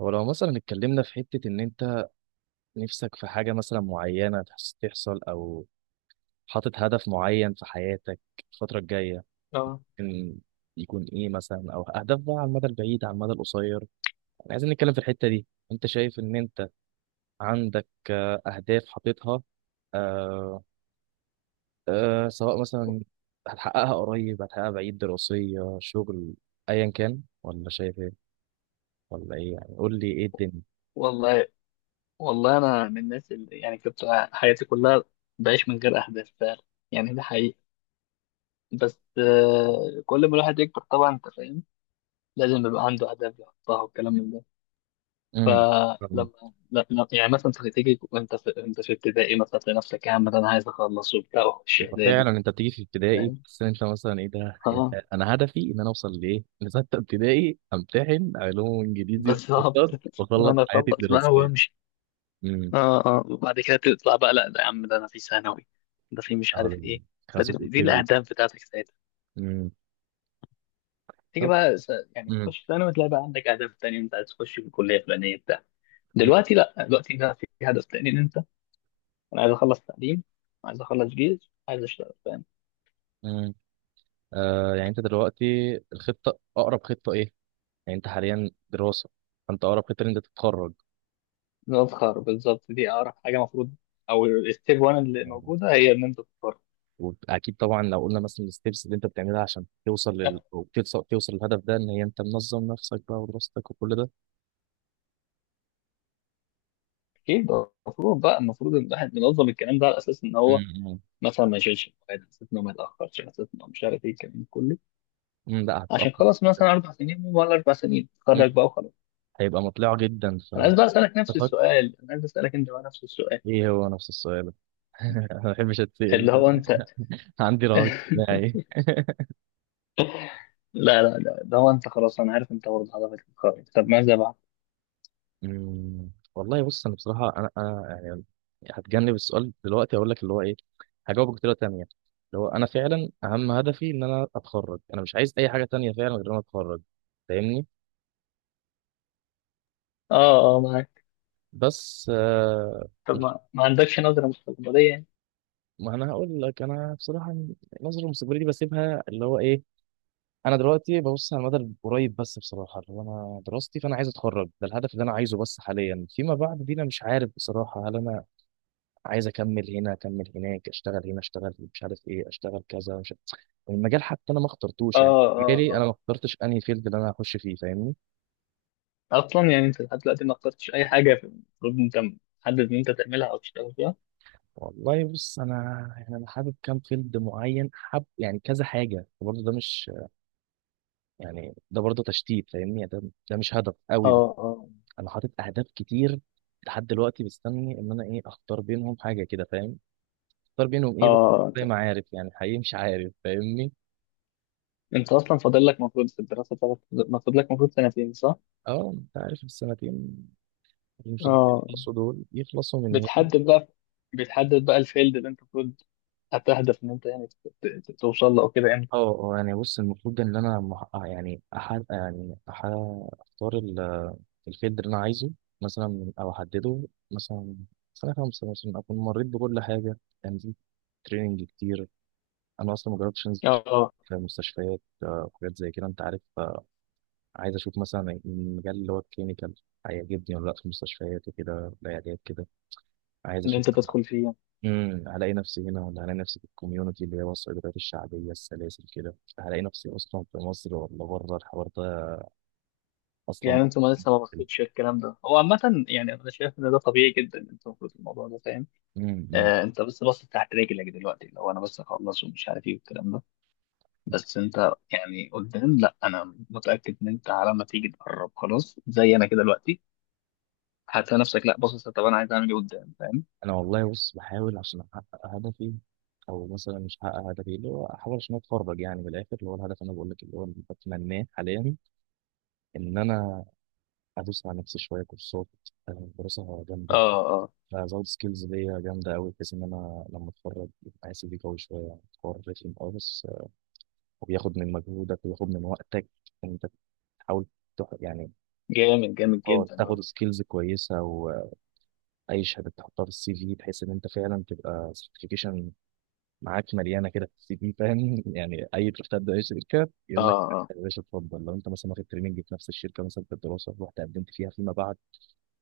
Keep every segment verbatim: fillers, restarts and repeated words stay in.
هو لو مثلا اتكلمنا في حتة إن أنت نفسك في حاجة مثلا معينة تحس- تحصل أو حاطط هدف معين في حياتك الفترة الجاية اه. إن يكون إيه مثلا، أو أهداف بقى على المدى البعيد على المدى القصير، يعني عايزين نتكلم في الحتة دي. أنت شايف إن أنت عندك آه، أهداف حاططها، آه، سواء مثلا هتحققها قريب هتحققها بعيد، دراسية، شغل، أيا كان، ولا شايف إيه؟ ولا إيه يعني؟ قول لي إيه الدنيا. والله والله انا من الناس اللي يعني كنت حياتي كلها بعيش من غير احداث فعلا. يعني ده حقيقي. بس آه، كل ما الواحد يكبر طبعا انت فاهم لازم يبقى عنده اهداف يحطها والكلام من ده. امم فلما لا- لا- يعني مثلا انت تيجي وانت في انت في ابتدائي مثلا تلاقي نفسك يا عم ده انا عايز اخلص وبتاع واخش وفعلا اعدادي انت بتيجي في ابتدائي، فاهم. بس انت مثلا ايه ده يا ف- اه انا هدفي ان انا اوصل لايه، لسته ابتدائي، امتحن علوم وانجليزي بالظبط واقتصاد واخلص انا حياتي اخلص بقى الدراسيه. وامشي. امم. اه اه وبعد كده تطلع بقى لا ده يا عم ده انا في ثانوي ده في مش عارف ايه. اولاني. فدي خازوق دي الكبير. الاهداف بتاعتك. امم. تيجي طب. بقى س- يعني امم. تخش ثانوي تلاقي بقى عندك اهداف تانية انت عايز تخش في الكليه الفلانيه بتاع. امم. دلوقتي لا، دلوقتي لا، في هدف تاني ان انت انا عايز اخلص تعليم، عايز اخلص جيش، عايز اشتغل فاهم. إمم. آه يعني انت دلوقتي الخطه اقرب خطه ايه؟ يعني انت حاليا دراسه، فانت اقرب خطه ان انت تتخرج. نظهر بالظبط دي اقرب حاجه المفروض. او الستيب واحد اللي يعني موجوده هي ان انت تظهر. واكيد طبعا لو قلنا مثلا الستبس اللي انت بتعملها عشان توصل لل... أو توصل توصل للهدف ده، ان هي انت منظم نفسك بقى، ودراستك وكل ده. اكيد المفروض بقى، المفروض ان الواحد منظم الكلام ده على اساس ان هو إمم، إمم. مثلا ما يشيلش المواد على اساس ان هو ما يتاخرش على اساس ان هو مش عارف ايه الكلام ده كله امم، لا عشان هتتأخر. خلاص مثلا اربع سنين ولا اربع سنين امم، تخرج بقى وخلاص. هيبقى مطلع جدا. انا عايز بقى اسالك نفس ففكر السؤال، انا عايز اسالك انت بقى نفس السؤال ايه هو نفس السؤال. انا ما بحبش اتسأل، اللي هو انت. عندي رهاب اجتماعي. لا لا لا، اللي هو انت خلاص انا عارف انت برضه هدفك القوي طب ماذا بعد؟ امم، والله بص، انا بصراحة انا انا يعني هتجنب السؤال دلوقتي، اقول لك اللي هو ايه، هجاوبك بطريقة تانية. اللي هو انا فعلا اهم هدفي ان انا اتخرج، انا مش عايز اي حاجة تانية فعلا غير ان انا اتخرج، فاهمني؟ اه اه معاك. بس آه، طب مش ما, ما عندكش نظرة مستقبلية يعني. ما انا هقول لك، انا بصراحة نظرة مستقبلية دي بسيبها اللي هو ايه. انا دلوقتي ببص على المدى القريب بس بصراحه، اللي هو انا دراستي، فانا عايز اتخرج، ده الهدف اللي انا عايزه بس حاليا. فيما بعد دي انا مش عارف بصراحه، هل انا عايز اكمل هنا، اكمل هناك، اشتغل هنا، اشتغل مش عارف ايه، اشتغل كذا، مش عارف. المجال حتى انا ما اه اخترتوش، يعني اه مجالي انا اه ما اخترتش انهي فيلد اللي انا هخش فيه، فاهمني؟ اصلا يعني انت لحد دلوقتي ما اخترتش اي حاجة في- المفروض انت محدد ان انت تعملها او تشتغل فيها. والله بص انا، يعني انا حابب كام فيلد معين، حاب يعني كذا حاجه، برضه ده مش، يعني ده برضه تشتيت فاهمني، يعني ده ده مش هدف اه قوي. اه انا حاطط اهداف كتير، لحد دلوقتي مستني ان انا ايه، اختار بينهم حاجه كده فاهم؟ اختار بينهم ايه بقى؟ اه. انت زي ما عارف يعني، حقيقي مش عارف فاهمني. انت اصلا فاضل لك المفروض في الدراسة بتاعتك المفروض لك المفروض سنتين، صح؟ اه، انت عارف السنتين اللي مش راضيين اه. يخلصوا دول يخلصوا من ايه. بتحدد بقى، بتحدد بقى الفيلد اللي انت المفروض هتهدف ان انت يعني ت- ت- توصل له او كده امتى؟ اه. آه، يعني بص، المفروض ان انا مح... آه، يعني أح... يعني أح... اختار ال... الفيلد اللي انا عايزه مثلا، او احدده مثلا. سنه خمسه مثلا اكون مريت بكل حاجه، تنزيل، تريننج كتير. انا اصلا ما جربتش انزل اه آه، في مستشفيات، آه، وحاجات زي كده انت عارف. آه، عايز اشوف مثلا المجال اللي هو الكلينيكال هيعجبني ولا لا، في مستشفيات وكده، العيادات كده، عايز ان اشوف. انت تدخل فيه يعني. امم، هلاقي نفسي هنا ولا هلاقي نفسي في الكوميونتي اللي هي الصيدليات الشعبيه، السلاسل كده، هلاقي نفسي اصلا في مصر ولا بره، الحوار ده اصلا. يعني انتوا ما لسه ما بصيتش الكلام ده هو عامة. يعني انا شايف ان ده طبيعي جدا انت المفروض الموضوع ده فاهم. امم. آه انت بس باصص تحت رجلك دلوقتي لو انا بس اخلص ومش عارف ايه والكلام ده. بس انت يعني قدام لا، انا متأكد ان انت على ما تيجي تقرب خلاص زي انا كده دلوقتي هتلاقي نفسك لا باصص طب انا عايز اعمل ايه قدام فاهم. انا والله بص، بحاول عشان احقق هدفي، او مثلا مش هحقق هدفي، اللي هو احاول عشان اتفرج، يعني من الاخر، اللي هو الهدف انا بقول لك، اللي هو اللي بتمناه حاليا، ان انا ادوس على نفسي شويه كورسات، آه، دراسه اه جامده. اه. أنا هزود سكيلز ليا جامدة أوي، بحيث إن أنا لما أتخرج يبقى سي في قوي شوية، يعني حوار رخم أوي، بس آه، وبياخد من مجهودك وبياخد من وقتك، إن أنت تحاول تح... يعني جامد جامد اه جدا اه. تاخد سكيلز كويسة، وأي شهادة تحطها في السي في، بحيث إن أنت فعلا تبقى سيرتيفيكيشن معاك مليانة كده في السي في فاهم. يعني أي تروح تبدأ أي شركة، اه يقول لك اه. يا باشا اتفضل، لو أنت مثلا واخد تريننج في نفس الشركة مثلا، في الدراسة رحت قدمت فيها، فيما بعد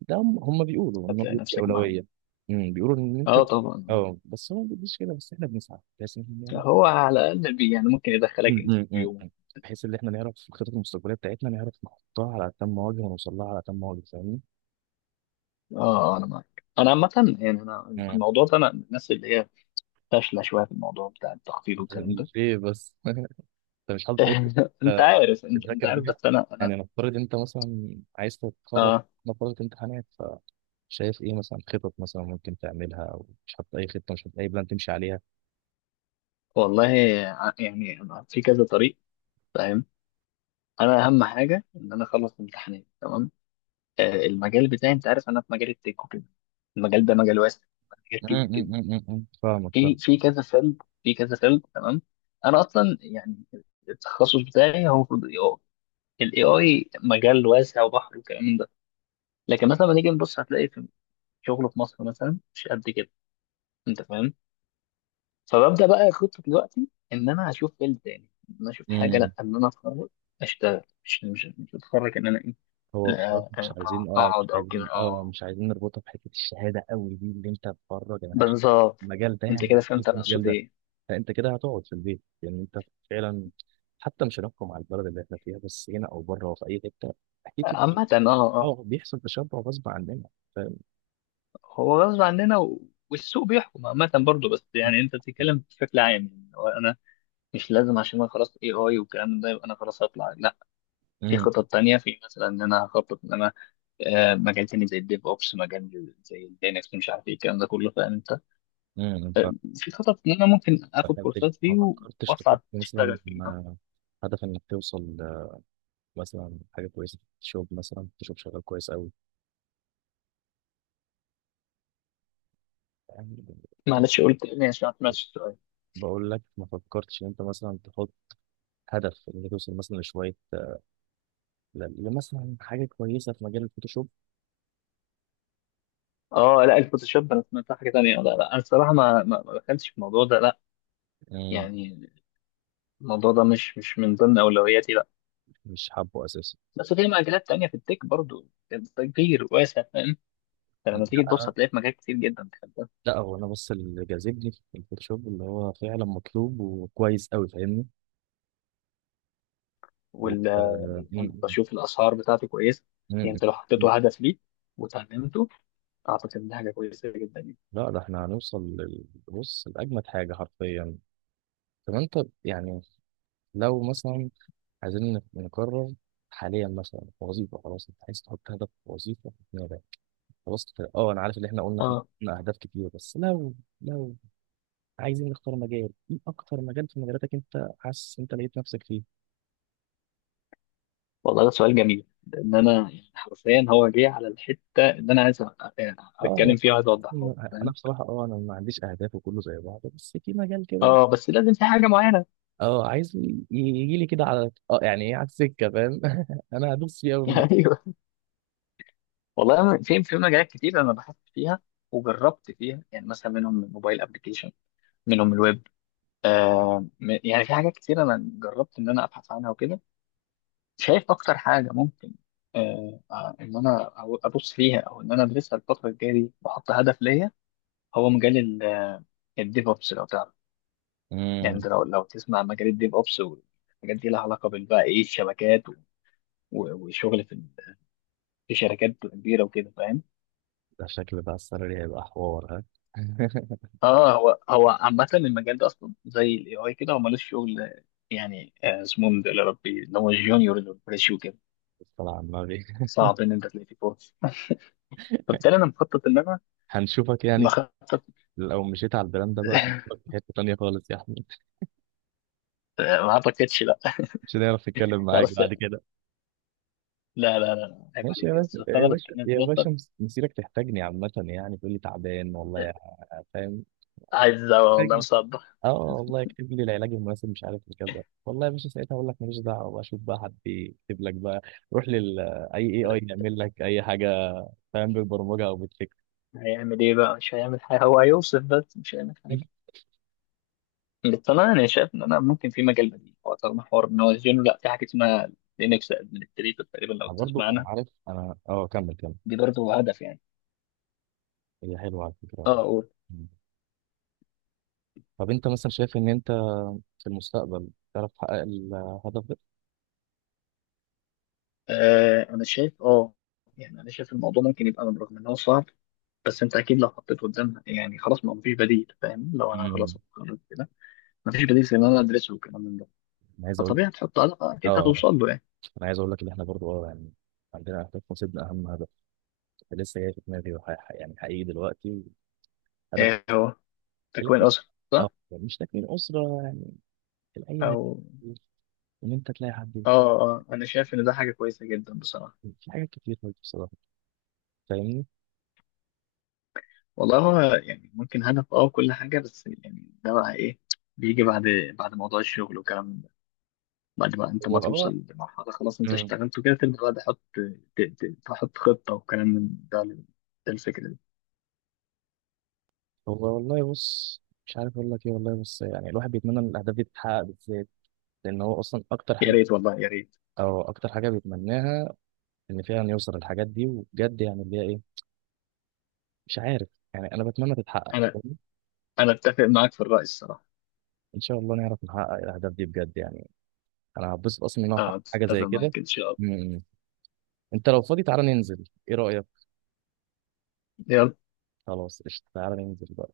ده هم هم بيقولوا ان هو هتلاقي بيدي نفسك معايا. اولويه. امم، بيقولوا ان انت، اه طبعا. اه بس هو ما بيديش كده، بس احنا بنسعى بحيث ان احنا نعرف. هو على الاقل بي يعني ممكن يدخلك أمم، أمم، أمم، انترفيو. أمم. بحيث ان احنا نعرف في الخطط المستقبليه بتاعتنا، نعرف نحطها على تم وجه، ونوصل لها على تم وجه، فاهمني؟ اه انا معاك، انا عامة يعني انا امم. الموضوع ده انا من الناس اللي هي فاشلة شوية في الموضوع بتاع التخطيط أنت والكلام ده. ليه بس؟ انت مش حاطط اي خطه؟ انت أنت عارف انت, انت بتذاكر عارف بيها؟ بس انا انا. يعني نفترض انت مثلا عايز تتخرج، اه نفترض امتحانات، فشايف ايه مثلا خطط مثلا ممكن تعملها، او مش حاطط اي خطه، مش حاطط اي بلان تمشي عليها؟ والله ع- يعني أنا في كذا طريق فاهم. انا اهم حاجة ان انا اخلص امتحانات تمام. آه المجال بتاعي انت عارف انا في مجال التك وكده. المجال ده مجال واسع، مجال أمم، كبير جدا. أمم، أمم، أمم. فاهمك، في في كذا فيلد في كذا فيلد تمام. انا اصلا يعني التخصص بتاعي هو المفروض اي اي الاي اي مجال واسع وبحر وكلام. لكن مثلا لما نيجي نبص هتلاقي في شغله في مصر مثلا مش قد كده انت فاهم. فببدا بقى خطه دلوقتي ان انا هشوف فيلد تاني ان انا اشوف حاجه فاهم. لا ان انا اتخرج اشتغل مش مش مش اتخرج ان انا ايه هو بصراحة لا، أ- مش أ- عايزين اه مش اقعد او كده عايزين اه اه. مش عايزين نربطها بحتة الشهادة قوي دي اللي انت بره، يعني هشتغل بالظبط في المجال ده، انت يعني كده هشتغل فهمت في انا المجال اقصد ده. ايه. فانت كده هتقعد في البيت يعني انت، فعلا حتى مش هنحكم على البلد اللي احنا فيها، بس هنا او بره وفي اي حتة، اكيد. بت- عامة اه. اه اه بيحصل تشبع غصب عننا فاهم. هو غصب عننا و... والسوق بيحكم عامة برضه بس يعني انت بتتكلم بشكل عام يعني هو انا مش لازم عشان انا خلاص اي اي والكلام ده يبقى انا خلاص هطلع لا. في امم. خطط تانية، في مثلا ان انا هخطط ان انا آه، مجال تاني زي الديف اوبس، مجال زي الدينكس مش عارف ايه الكلام ده كله فاهم انت. امم. ف- في خطط ان انا ممكن اخد فكرتش- كورسات ما فيه و- فكرتش واطلع تحط اشتغل مثلا فيه. آه، هدف انك توصل آه، مثلا حاجه كويسه في الشغل، مثلا تشوف شغال كويس قوي يعني. معلش قلت تاني عشان ما سمعتش السؤال. بقول لك ما فكرتش ان انت مثلا تحط هدف ان انت توصل مثلا لشويه ل- لمثلا حاجه كويسه في مجال الفوتوشوب. اه لا الفوتوشوب انا سمعتها حاجه تانيه. لا لا انا الصراحه ما ما ما دخلتش في الموضوع ده لا مم، يعني. الموضوع ده مش مش من ضمن اولوياتي لا. مش حابه اساسا؟ بس في مجالات تانيه في التك برضو كبير واسع فاهم. انت لا. لما تيجي تبص أنا- هتلاقي في مجال كتير جدا دخلت ده. لا، هو انا بس اللي جاذبني في الفوتوشوب اللي هو فعلا مطلوب وكويس قوي فاهمني. و... وال آه، انا مم، بشوف الاسعار بتاعته كويسه. مم، يعني مم، انت لو مم. حطيته هدف ليك وتعلمته اعتقد ان دي حاجه كويسه جدا يعني. لا، ده احنا هنوصل لل- بص لاجمد حاجه حرفيا. طب انت يعني لو مثلا عايزين نقرر حاليا مثلا وظيفه، خلاص انت عايز تحط هدف وظيفه، خلاص كده. اه، انا عارف اللي احنا قلنا احنا اه قلنا اهداف كتير، بس لو لو عايزين نختار مجال ايه، اكتر مجال في مجالاتك انت حاسس انت لقيت نفسك فيه. والله ده سؤال جميل لان انا يعني حرفيا هو جه على الحته اللي انا عايز أ- أ- اه، اتكلم فيها وعايز اوضحها لك، انا فاهم. بصراحه اه انا ما عنديش اهداف وكله زي بعضه، بس في مجال كده اه بس لازم في حاجه معينه. اه عايز يجي لي كده على اه يعني ايه، على السكه فاهم. انا هدوس فيه قوي. ايوه. والله أنا في في مجالات كتير انا بحثت فيها وجربت فيها يعني. مثلا منهم الموبايل ابلكيشن، منهم الويب، آه م- يعني في حاجات كتير انا جربت ان انا ابحث عنها وكده. شايف اكتر حاجه ممكن آه آه، ان انا أو- ابص فيها او ان انا ادرسها الفتره الجايه دي واحط هدف ليا. هو مجال الديف اوبس لو تعرف. يعني امم، انت لو لو تسمع مجال الديف اوبس والحاجات دي لها علاقه بال بقى ايه الشبكات و- و- وشغل في ال- في شركات كبيره وكده فاهم. ده شكل بقى السالري هيبقى حوار ها. اه هو هو عامه المجال ده اصلا زي الاي اي كده هو ملوش شغل يعني. آه، اسمه من ده يا ربي اللي هو الجونيور اللي هو الفريش وكده. طلع على النبي. صعب ان انت تلاقي فيه فرص. فبالتالي انا مخطط ان انا هنشوفك يعني، مخطط. لو مشيت على البراند ده بقى هنشوفك في حته تانيه خالص يا احمد. ما اعتقدش لا. مش هنعرف نتكلم لا معاك بس بعد كده. لا لا لا لا، عيب ماشي يا عليك بس. باشا يا فانا باشا بتكلم في يا نقطه. باشا، مس- مسيرك تحتاجني عامة يعني، تقول لي تعبان والله يا- فاهم، عايز والله محتاجني، مصدق. اه والله اكتب لي العلاج المناسب مش عارف إيه كذا، والله يا باشا ساعتها اقول لك ماليش دعوة بقى، شوف بقى حد يكتب لك بقى، روح لل اي اي اي يعمل لك اي حاجة فاهم، بالبرمجة او بالفكر. هيعمل ايه بقى، مش هيعمل حاجه هو هيوصف بس مش هيعمل حاجه. بس انا انا شايف ان انا ممكن في مجال بديل هو طالما حوار ان هو يزينه لا في حاجه اسمها لينكس ادمنستريتور تقريبا لو برضه تسمع انا عنها. عارف، انا اه كمل كمل. دي برضه هدف يعني. هي حلوة على فكرة اه والله. اقول. مم. طب انت مثلا شايف ان انت في المستقبل تعرف تحقق الهدف ده؟ آه انا شايف اه. يعني انا شايف الموضوع ممكن يبقى رغم ان هو صعب بس انت اكيد لو حطيت قدامها يعني خلاص ما مفيش بديل فاهم لو انا خلاص مم. اتخرجت كده مفيش بديل زي ان انا ادرسه والكلام من ده. انا عايز اقول، فطبيعي هتحط علاقه اكيد اه هتوصل له يعني. انا عايز اقول لك ان احنا برضو اه يعني عندنا اهداف، نصيبنا اهم هدف لسه جاي في دماغي، وح- ح- يعني حقيقي دلوقتي هدف آه، هو تكوين تلاقي، اسره صح. اه يعني مش تكوين اسره يعني، العيله، او ان انت تلاقي حد يفيد. اه. اه انا شايف ان ده حاجه كويسه جدا بصراحه. في حاجات كتير برضو بصراحه فاهمني. والله هو يعني ممكن هدف اه كل حاجه بس يعني ده بقى ايه بيجي بعد، بعد موضوع الشغل والكلام ده بعد ما انت هو ما اه توصل لمرحله خلاص انت مم. اشتغلت وكده تبدا بقى تحط ت- ت- تحط خطه وكلام من ده. ده الفكره دي. هو والله بص، مش عارف اقول لك ايه، والله بص يعني الواحد بيتمنى ان الاهداف دي تتحقق بالذات، لان هو اصلا اكتر يا حاجه، ريت والله يا ريت. او اكتر حاجه بيتمناها، ان فعلا يوصل للحاجات دي وبجد، يعني اللي هي ايه، مش عارف يعني، انا بتمنى تتحقق انا فاهمني؟ انا اتفق معاك في الراي الصراحه. ان شاء الله نعرف نحقق الاهداف دي بجد يعني. انا هتبسط اصلا ان انا اه أحقق حاجه اتفق زي كده. معاك ان شاء الله. م- م. انت لو فاضي تعالى ننزل، ايه رايك؟ يلا. خلاص قشطة، تعالى ننزل بقى.